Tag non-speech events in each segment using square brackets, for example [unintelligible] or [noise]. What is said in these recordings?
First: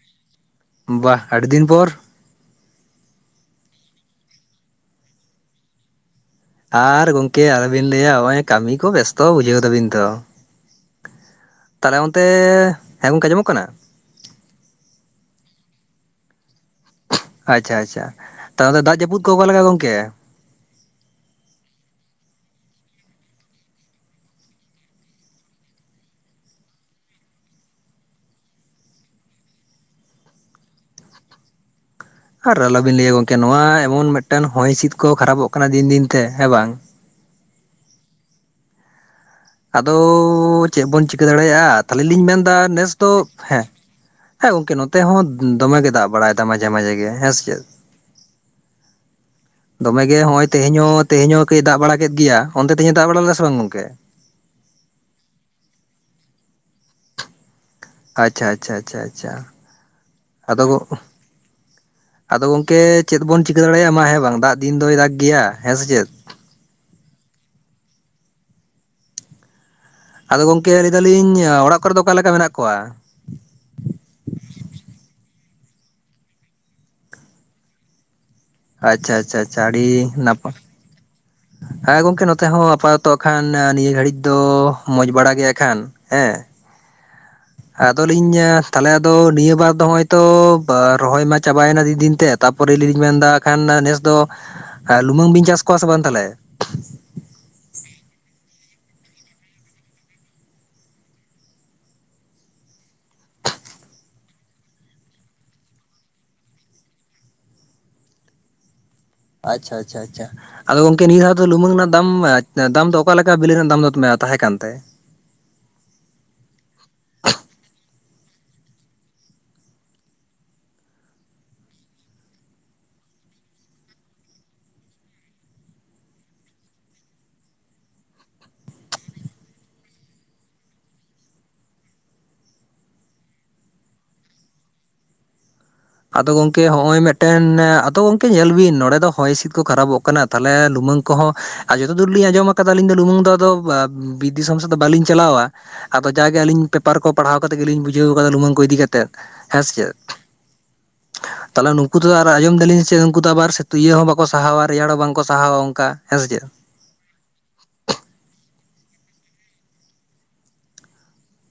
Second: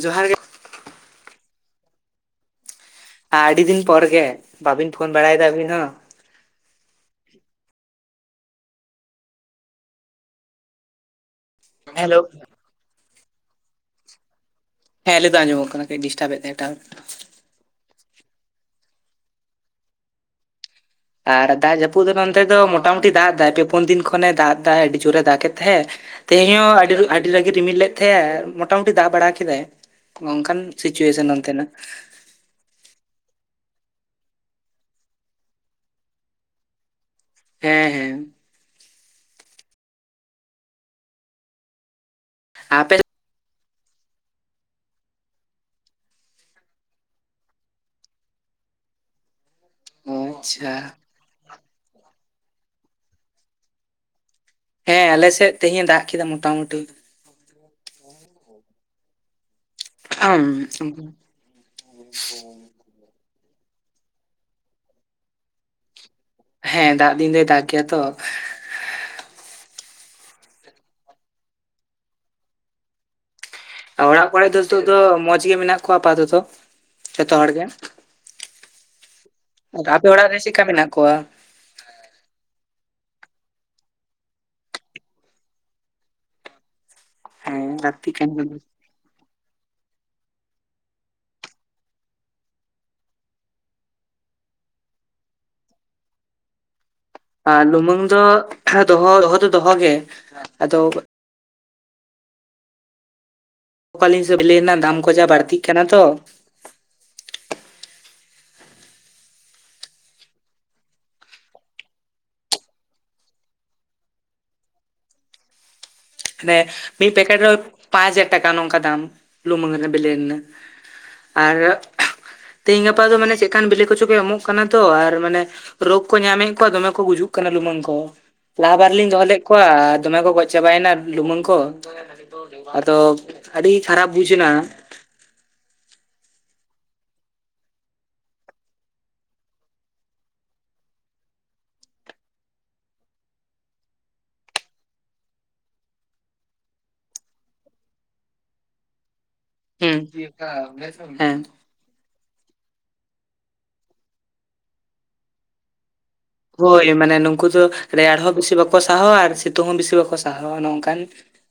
ᱡᱚᱦᱟᱨ ᱜᱮ ᱵᱟᱦᱽ ᱟᱵᱤᱫᱤᱱ ᱯᱚᱨ, ᱟᱹᱰᱤ ᱫᱤᱱ ᱯᱚᱨ ᱜᱮ ᱵᱟᱵᱤᱱ ᱯᱷᱳᱱ ᱵᱟᱲᱟᱭ ᱫᱟ ᱟᱵᱤᱱ ᱦᱚᱸ, ᱟᱨ ᱜᱚᱝᱠᱮ ᱟᱞᱚᱵᱤᱱ ᱞᱟᱹᱭᱟ ᱦᱚᱜᱚᱭ ᱠᱟᱹᱢᱤ ᱠᱚ ᱵᱮᱥᱛᱚ ᱵᱩᱡᱷᱟᱹᱣ ᱫᱟᱵᱤᱱ ᱛᱚ᱾ [inaudible] ᱛᱟᱦᱞᱮ ᱚᱱᱛᱮ ᱦᱮᱸ ᱜᱚᱝᱠᱮ ᱟᱸᱢᱚᱜ ᱠᱟᱱᱟ? ᱦᱮᱸ ᱞᱮᱫᱚ ᱟᱸᱡᱚᱢᱚᱜ ᱠᱟᱱᱟ ᱠᱟᱹᱡ ᱰᱤᱥᱴᱟᱵᱮᱫ ᱛᱟᱦᱮᱸᱜᱟ ᱴᱟᱣᱭᱟᱨ, ᱟᱪᱪᱷᱟ ᱟᱪᱪᱷᱟ ᱛᱟᱦᱞᱮ ᱫᱟᱜ ᱡᱟᱹᱯᱩᱫ ᱠᱚ ᱚᱠᱟ ᱞᱮᱠᱟ ᱜᱚᱝᱠᱮ? ᱟᱨ ᱫᱟᱜ ᱡᱟᱹᱯᱩᱫ ᱫᱚ ᱱᱚᱱᱚᱛᱮ ᱫᱚ ᱢᱚᱴᱟᱢᱩᱴᱤ ᱫᱟᱜ ᱫᱟᱭ ᱯᱮ ᱯᱩᱱ ᱫᱤᱱ ᱠᱷᱚᱱᱮ ᱫᱟᱜ ᱫᱟᱭ ᱟᱹᱰᱤ ᱡᱳᱨᱮ ᱫᱟᱜᱮᱫ ᱛᱟᱦᱮᱸᱫ ᱛᱮᱦᱤᱧ ᱦᱚᱸ ᱟᱹᱰᱤ ᱨᱟᱹᱜᱤ ᱨᱤᱢᱤᱞ ᱞᱮᱫ ᱛᱟᱦᱮᱸᱜ ᱮ ᱢᱚᱴᱟᱢᱩᱴᱤ ᱫᱟᱜ ᱵᱟᱲᱟ ᱠᱮᱫᱟᱭ᱾ ᱚᱝᱠᱟᱱ ᱥᱤᱪᱩᱭᱮᱥᱚᱱ ᱱᱚᱱᱛᱮ ᱱᱟᱜ᱾ ᱟᱨ ᱟᱞᱚᱵᱤᱱ ᱞᱟᱹᱭᱟ ᱜᱚᱝᱠᱮ ᱱᱚᱣᱟ ᱮᱢᱚᱱ ᱢᱮᱫᱴᱮᱱ ᱦᱚᱭ ᱦᱤᱥᱤᱫ ᱠᱚ ᱠᱷᱟᱨᱟᱯᱚᱜ ᱠᱟᱱᱟ ᱫᱤᱱ ᱫᱤᱱ ᱛᱮ ᱦᱮᱸ ᱵᱟᱝ, ᱦᱮᱸ ᱦᱮᱸ ᱟᱫᱳᱻ ᱪᱮᱜ ᱵᱚᱱ ᱪᱤᱠᱟᱹ ᱫᱟᱲᱮᱭ-ᱟ ᱛᱟᱦᱞᱮ ᱞᱤᱧ ᱢᱮᱱᱫᱟ ᱱᱮᱥ ᱟᱯᱮ ᱫᱚ ᱦᱮᱸ, ᱦᱮᱸ ᱜᱚᱝᱠᱮ ᱱᱚᱛᱮ ᱦᱚᱸ ᱫᱚᱢᱮ ᱜᱮᱭ ᱫᱟᱜ ᱵᱟᱲᱟᱭ ᱫᱟ ᱢᱟᱡᱷᱮ ᱢᱟᱡᱷᱮ ᱜᱮ ᱦᱮᱸᱥᱮ ᱪᱮᱫ, ᱫᱚᱢᱮᱜᱮ ᱜᱮ ᱦᱚᱸᱜ-ᱚᱭ ᱟᱪᱪᱷᱟ ᱛᱮᱦᱮᱧ ᱦᱚᱸ, ᱛᱮᱦᱮᱧ ᱦᱚᱸ ᱠᱟᱺᱡ-ᱮ ᱫᱟᱜ ᱵᱟᱲᱟ ᱠᱮᱫ ᱜᱮᱭᱟ᱾ ᱚᱱᱛᱮ ᱛᱮᱦᱮᱧᱮ ᱫᱟᱜ ᱵᱟᱲᱟ ᱞᱮᱫᱮᱴᱟ ᱥᱮ ᱵᱟᱝ ᱜᱚᱝᱠᱮ? ᱦᱮᱸ ᱟᱞᱮ ᱥᱮᱫ ᱛᱮᱦᱮᱧ ᱫᱟᱜ ᱠᱮᱫᱟ ᱢᱚᱴᱟᱢᱩᱴᱤ᱾ ᱟᱪᱪᱷᱟ ᱟᱪᱪᱷᱟ ᱟᱪᱪᱷᱟ ᱟᱪᱷᱟ ᱟᱫᱚ, ᱟᱫᱚ ᱜᱚᱝᱠᱮ ᱪᱮᱫ ᱵᱚᱱ ᱪᱤᱠᱟᱹ ᱫᱟᱲᱮᱭᱟᱜ-ᱟ ᱢᱟ ᱦᱮᱸ ᱵᱟᱝ, ᱫᱟᱜ ᱫᱤᱱ ᱫᱚᱭ ᱫᱟᱜᱽ ᱜᱮᱭᱟ ᱦᱮᱸ ᱥᱮ ᱪᱮᱫ? ᱦᱮᱸ ᱫᱟᱜ ᱫᱤᱱ ᱫᱚᱭ ᱫᱟᱜᱽ ᱜᱮᱭᱟ ᱛᱚ᱾ ᱟᱫᱚ ᱜᱚᱝᱠᱮ ᱞᱟᱹᱭᱫᱟᱞᱤᱧ ᱚᱲᱟᱜ ᱠᱚᱨᱮ ᱫᱚ ᱚᱠᱟᱞᱮ ᱞᱮᱠᱟ ᱢᱮᱱᱟᱜ ᱠᱚᱣᱟ? ᱚᱲᱟᱜ ᱠᱚᱨᱮ ᱫᱚ ᱱᱤᱛᱳᱜ ᱫᱚ ᱢᱚᱸᱡᱽ ᱜᱮ ᱢᱮᱱᱟᱜ ᱠᱚᱣᱟ ᱟᱯᱟᱛᱚᱛᱚ ᱡᱷᱚᱛᱚ ᱦᱚᱲ ᱜᱮ᱾ ᱟᱪᱪᱷᱟ ᱟᱪᱪᱷᱟ ᱟᱪᱪᱷᱟ ᱟᱹᱰᱤ ᱟᱫᱚ ᱟᱯᱮ ᱚᱲᱟᱜ ᱨᱮ ᱱᱟᱯᱟᱭ᱾ ᱪᱮᱫᱠᱟ ᱢᱮᱱᱟᱜ ᱠᱚᱣᱟ? ᱦᱮᱸ ᱜᱚᱝᱠᱮ ᱱᱚᱛᱮ ᱦᱚᱸ ᱟᱯᱟᱛᱚᱛᱚ ᱠᱷᱟᱱ ᱱᱤᱭᱟᱹ ᱜᱷᱟᱹᱲᱤᱡ ᱫᱚ ᱢᱚᱸᱡᱽ ᱵᱟᱲᱟ ᱜᱮᱭᱟ ᱦᱟᱸᱜ ᱠᱷᱟᱱ᱾ ᱦᱮᱸ᱾ ᱦᱮᱸ ᱟᱫᱚ ᱞᱟᱹᱠᱛᱤ ᱠᱟᱱ ᱞᱤᱧᱻ ᱜᱮᱭᱟ᱾ ᱛᱟᱦᱞᱮ ᱟᱫᱚ ᱱᱤᱭᱟᱹ ᱵᱟᱨ ᱫᱚ ᱦᱚᱸᱜ-ᱚᱭ ᱛᱚ ᱨᱚᱦᱚᱭ ᱢᱟ ᱪᱟᱵᱟᱭᱮᱱᱟ ᱫᱤᱱ ᱫᱤᱱ ᱛᱮ, ᱛᱟᱯᱚᱨᱮ ᱟᱹᱞᱤᱧ ᱞᱤᱧ ᱢᱮᱱᱫᱟ ᱠᱷᱟᱱ ᱱᱮᱥ ᱫᱚ ᱞᱩᱢᱟᱹᱝ ᱵᱤᱱ ᱪᱟᱥ ᱠᱚᱣᱟ ᱥᱮ ᱵᱟᱝ ᱛᱟᱦᱞᱮ? ᱟᱸᱻ ᱞᱩᱢᱟᱹᱝ ᱫᱚ ᱫᱚᱦᱚ ᱫᱚᱦᱚ ᱫᱚ ᱫᱚᱦᱚ ᱜᱮ ᱟᱫᱚ ᱚᱠᱟᱞᱤᱧ ᱥᱟᱹᱛ ᱞᱮᱱᱟ, ᱫᱟᱢ ᱠᱚ ᱡᱟ ᱵᱟᱹᱲᱛᱤᱜ ᱠᱟᱱᱟ ᱛᱚ᱾ ᱟᱪᱪᱷᱟ ᱟᱪᱪᱷᱟ ᱟᱪᱪᱷᱟ᱾ ᱟᱫᱚ ᱜᱚᱝᱠᱮ ᱱᱤᱣᱟᱹ ᱫᱷᱟᱣ ᱫᱚ ᱞᱩᱢᱟᱹᱝ ᱨᱮᱱᱟᱜ ᱫᱟᱢ, ᱫᱟᱢ ᱫᱚ ᱚᱠᱟᱞᱮᱠᱟ ᱵᱮᱞᱮ ᱨᱮᱱᱟᱜ ᱫᱟᱢ ᱫᱚ ᱛᱟᱦᱮᱸ ᱠᱟᱱ ᱛᱮ? ᱢᱟᱱᱮ ᱢᱤᱫ ᱯᱮᱠᱮᱴ ᱨᱮ ᱯᱟᱸᱪ ᱦᱟᱡᱟᱨ ᱴᱟᱠᱟ, ᱱᱚᱝᱠᱟ ᱫᱟᱢ ᱞᱩᱢᱟᱹᱝ ᱨᱮᱱᱟᱜ ᱵᱮᱞᱮ ᱨᱮᱱᱟᱜ᱾ ᱟᱨ ᱛᱤᱦᱤᱧ ᱜᱟᱯᱟ ᱫᱚ ᱢᱟᱱᱮ ᱪᱮᱫᱠᱟᱱ ᱵᱮᱞᱮ ᱠᱚᱪᱚ ᱠᱚ ᱮᱢᱚᱜ ᱠᱟᱱᱟ ᱛᱚ ᱟᱨ ᱢᱟᱱᱮ ᱨᱳᱜᱽ ᱠᱚ ᱧᱟᱢᱮᱜ ᱠᱚᱣᱟ ᱫᱚᱢᱮ ᱠᱚ ᱜᱩᱡᱩᱜ ᱠᱟᱱᱟ ᱞᱩᱢᱟᱹᱝ ᱠᱚ᱾ ᱞᱟᱦᱟ ᱵᱟᱨ ᱞᱤᱧ ᱫᱚᱦᱚ ᱞᱮᱫ ᱠᱚᱣᱟ ᱫᱚᱢᱮ ᱠᱚ ᱜᱚᱡ ᱪᱟᱵᱟᱭᱮᱱᱟ᱾ ᱞᱩᱢᱟᱹᱝ ᱠᱚ, ᱟᱫᱚ ᱟᱹᱰᱤ ᱠᱷᱟᱨᱟᱯ ᱵᱩᱡᱮᱱᱟ᱾ ᱟᱫᱚ ᱜᱚᱝᱠᱮ ᱦᱚᱸᱜ-ᱚᱭ ᱢᱮᱫᱴᱮᱱ, ᱟᱫᱚ ᱜᱚᱝᱠᱮ ᱧᱮᱞ ᱵᱤᱱ ᱱᱚᱸᱰᱮ ᱫᱚ ᱦᱚᱭ ᱦᱸᱥᱤᱫ ᱠᱚ ᱠᱷᱟᱨᱟᱵᱚᱜ ᱠᱟᱱᱟ᱾ ᱛᱟᱦᱞᱮ ᱞᱩᱢᱟᱹᱝ ᱠᱚᱦᱚᱸ, ᱟᱨ ᱡᱚᱛᱚ ᱫᱩᱨ ᱞᱤᱧ ᱟᱸᱡᱚᱢ ᱟᱠᱟᱫᱟ ᱟᱹᱞᱤᱧ ᱫᱚ ᱞᱩᱢᱟᱹᱝ ᱫᱚ ᱟᱫᱚ ᱵᱤᱨ ᱫᱤᱥᱚᱢ ᱥᱮᱫᱚ ᱵᱟᱹᱞᱤᱧ ᱪᱟᱞᱟᱣᱟ᱾ ᱟᱫᱚ ᱡᱟᱜᱮ ᱟᱹᱞᱤᱧ ᱯᱮᱯᱟᱨ ᱠᱚ ᱯᱟᱲᱦᱟᱣ ᱠᱟᱛᱮᱫ ᱜᱮᱞᱤᱧ ᱵᱩᱡᱷᱟᱹᱣ ᱠᱟᱫᱟ ᱞᱩᱢᱟᱹᱝ ᱠᱚ ᱤᱫᱤ ᱠᱟᱛᱮᱫ ᱦᱮᱸ ᱥᱮ ᱪᱮᱫ᱾ [unintelligible] ᱟᱫᱚ ᱱᱩᱠᱩ ᱫᱚ ᱟᱨ ᱟᱸᱡᱚᱢ ᱫᱟᱞᱤᱧ ᱥᱮ ᱪᱮᱫ, ᱩᱱᱠᱩ ᱫᱚ ᱟᱵᱟᱨ ᱛᱩᱭᱟᱹ ᱦᱚᱸ ᱵᱟᱝᱠᱚ ᱥᱟᱦᱟᱣᱟ, ᱨᱮᱭᱟᱲ ᱦᱚᱸ ᱵᱟᱝᱠᱚ ᱥᱟᱦᱟᱣᱟ ᱚᱝᱠᱟ, ᱦᱮᱸ ᱥᱮ ᱪᱮᱫ? ᱦᱳᱭ ᱢᱟᱱᱮ ᱱᱩᱠᱩ ᱫᱚ ᱨᱮᱭᱟᱲ ᱦᱚᱸ ᱵᱤᱥᱤ ᱵᱟᱠᱚ ᱥᱟᱦᱟᱣᱟ ᱟᱨ ᱥᱤᱛᱩᱝ ᱦᱚᱸ ᱵᱤᱥᱤ ᱵᱟᱠᱚ ᱥᱟᱦᱟᱣᱟ ᱱᱚᱝᱠᱟᱱ᱾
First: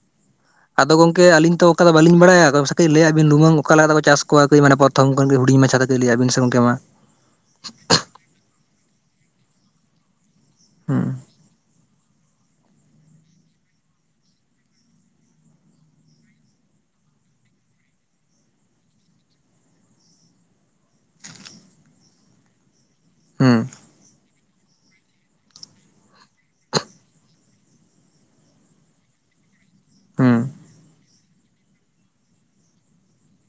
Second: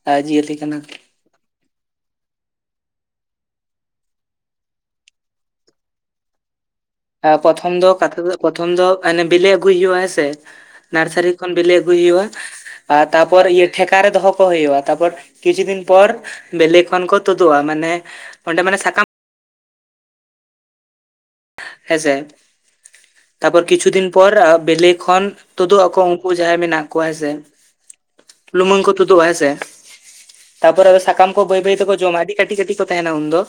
ᱟᱸᱻ ᱡᱤᱭᱟᱹᱞᱤ᱾ ᱠᱟᱱᱟ ᱠᱚ᱾ ᱟᱫᱚ ᱜᱚᱝ ᱠᱮ ᱟᱹᱞᱤᱧ ᱛᱚ ᱚᱝᱠᱟ ᱫᱚ ᱵᱟᱹᱞᱤᱧ ᱵᱟᱲᱟᱭᱟ, ᱠᱚᱢ ᱥᱮ ᱠᱟᱺᱡ ᱞᱟᱹᱭᱟᱜ ᱵᱤᱱ ᱞᱩᱢᱟᱹᱝ ᱚᱠᱟᱞᱮᱠᱟᱛᱮᱠ ᱪᱟᱥ ᱠᱚᱣᱟ ᱠᱟᱺᱡ ᱢᱟᱱᱮ ᱯᱨᱚᱛᱷᱚᱢ ᱠᱷᱚᱱ ᱜᱮ ᱦᱩᱰᱤᱧ ᱢᱟᱪᱷᱟ ᱛᱮ? ᱦᱮᱸ ᱞᱟᱹᱭᱟᱜ ᱵᱤᱱ ᱥᱮ ᱜᱚᱝᱠᱮ ᱢᱟ᱾ ᱮᱸ, ᱯᱨᱚᱛᱷᱚᱢ ᱫᱚ, ᱯᱨᱚᱛᱷᱚᱢ ᱫᱚ ᱚᱱᱮ ᱵᱤᱞᱤ ᱟᱹᱜᱩᱭ ᱦᱩᱭᱩᱜᱼᱴ-ᱟ ᱦᱮᱸ ᱥᱮ ᱦᱩᱸ ᱱᱟᱨᱥᱟᱨᱤ ᱠᱷᱚᱱ ᱵᱤᱞᱤ ᱟᱹᱜᱩᱭ ᱦᱩᱭᱩᱜ-ᱟ, ᱟᱨ ᱛᱟᱨᱯᱚᱨ ᱤᱭᱟᱹ ᱴᱷᱮᱠᱟ ᱨᱮ ᱫᱚᱦᱚ ᱠᱚ ᱦᱩᱭᱩᱜ-ᱟ᱾ ᱛᱟᱯᱚᱨ ᱠᱤᱪᱷᱩ ᱫᱤᱱ ᱯᱚᱨ ᱵᱮᱞᱮ ᱠᱷᱚᱱ ᱠᱚ ᱛᱩᱫᱩᱜ-ᱟ᱾ ᱢᱟᱱᱮ ᱚᱸᱰᱮ ᱢᱟᱱᱮ ᱥᱟᱠᱟᱢ ᱦᱮᱸ ᱥᱮ, ᱦᱩᱸ ᱛᱟᱯᱚᱨ ᱠᱤᱪᱷᱩ ᱫᱤᱱ ᱯᱚᱨ ᱵᱤᱞᱤ ᱠᱷᱚᱱ ᱛᱩᱫᱩᱜ-ᱟᱠᱚ ᱩᱝᱠᱩ ᱡᱟᱦᱟᱸᱭ ᱢᱮᱱᱟᱜ ᱠᱚᱣᱟ ᱦᱮᱸ ᱥᱮ, ᱞᱩᱢᱟᱹᱝ ᱠᱚ ᱛᱩᱫᱩᱜ-ᱟ, ᱦᱮᱸ ᱥᱮ᱾ ᱦᱩᱸ ᱛᱯᱚᱨᱮ ᱟᱫᱚ ᱥᱟᱠᱟᱢ ᱵᱟᱹᱭ ᱵᱟᱹᱭ ᱛᱮᱠᱚ ᱡᱚᱢᱟ, ᱟᱹᱰᱤ ᱠᱟᱹᱴᱤᱡ ᱠᱟᱹᱴᱤᱡ ᱠᱚ ᱛᱟᱸᱦᱮᱱᱟ ᱩᱱ ᱫᱚ᱾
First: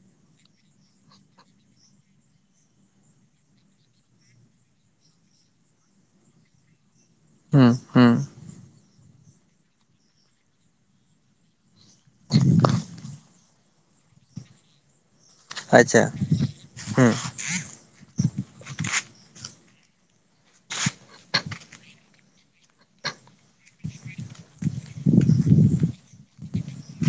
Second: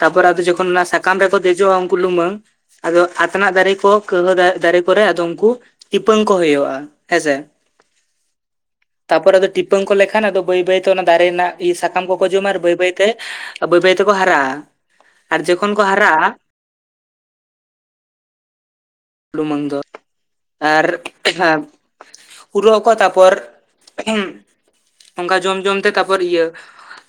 ᱛᱟᱯᱚᱨ ᱡᱚᱠᱷᱚᱱ ᱚᱱᱟ ᱥᱟᱠᱟᱢ ᱨᱮ ᱠᱚ ᱫᱮᱡᱚᱜ-ᱟ ᱩᱝᱠᱩ ᱞᱩᱢᱟᱹᱝ ᱟᱫᱚ ᱟᱛᱱᱟᱜ ᱫᱟᱨᱮ ᱠᱚ, ᱠᱟᱹᱣᱦᱟᱹ ᱫᱟᱨᱮ ᱠᱚᱨᱮ ᱟᱫᱚ ᱩᱱᱠᱩ ᱴᱤᱯᱟᱹᱝ ᱠᱚ ᱦᱩᱭᱩᱜ-ᱟ᱾ ᱦᱮᱸ ᱥᱮ᱾ ᱦᱩᱸ ᱦᱩᱸ ᱛᱟᱯᱚᱨ ᱟᱫᱚ ᱴᱤᱯᱟᱹᱝ ᱠᱚ ᱞᱮᱠᱷᱟᱱ ᱟᱫᱚ ᱵᱟᱹᱭ ᱵᱟᱹᱭᱛᱮ ᱚᱱᱟ ᱫᱟᱨᱮ ᱨᱮᱱᱟᱜ ᱤᱭᱟᱹ ᱥᱟᱠᱟᱢ ᱠᱚᱠᱚ ᱡᱚᱢᱟ ᱟᱨ ᱵᱟᱹᱭ ᱵᱟᱹᱭᱛᱮ, ᱵᱟᱹᱭ ᱵᱟᱹᱭ ᱛᱮᱠᱚ ᱦᱟᱨᱟᱜ-ᱟ᱾ ᱟᱪᱪᱷᱟ ᱦᱩᱸ᱾ ᱞᱩᱢᱟᱹᱝ ᱫᱚ ᱟᱨ ᱦᱮᱸ᱾ ᱯᱩᱨᱟᱹᱜ ᱟᱠᱚ ᱛᱟᱨᱯᱚᱨ ᱚᱝᱠᱟ ᱡᱚᱢ ᱡᱚᱢ ᱛᱮ ᱛᱟᱨᱯᱚᱨ ᱤᱭᱟᱹ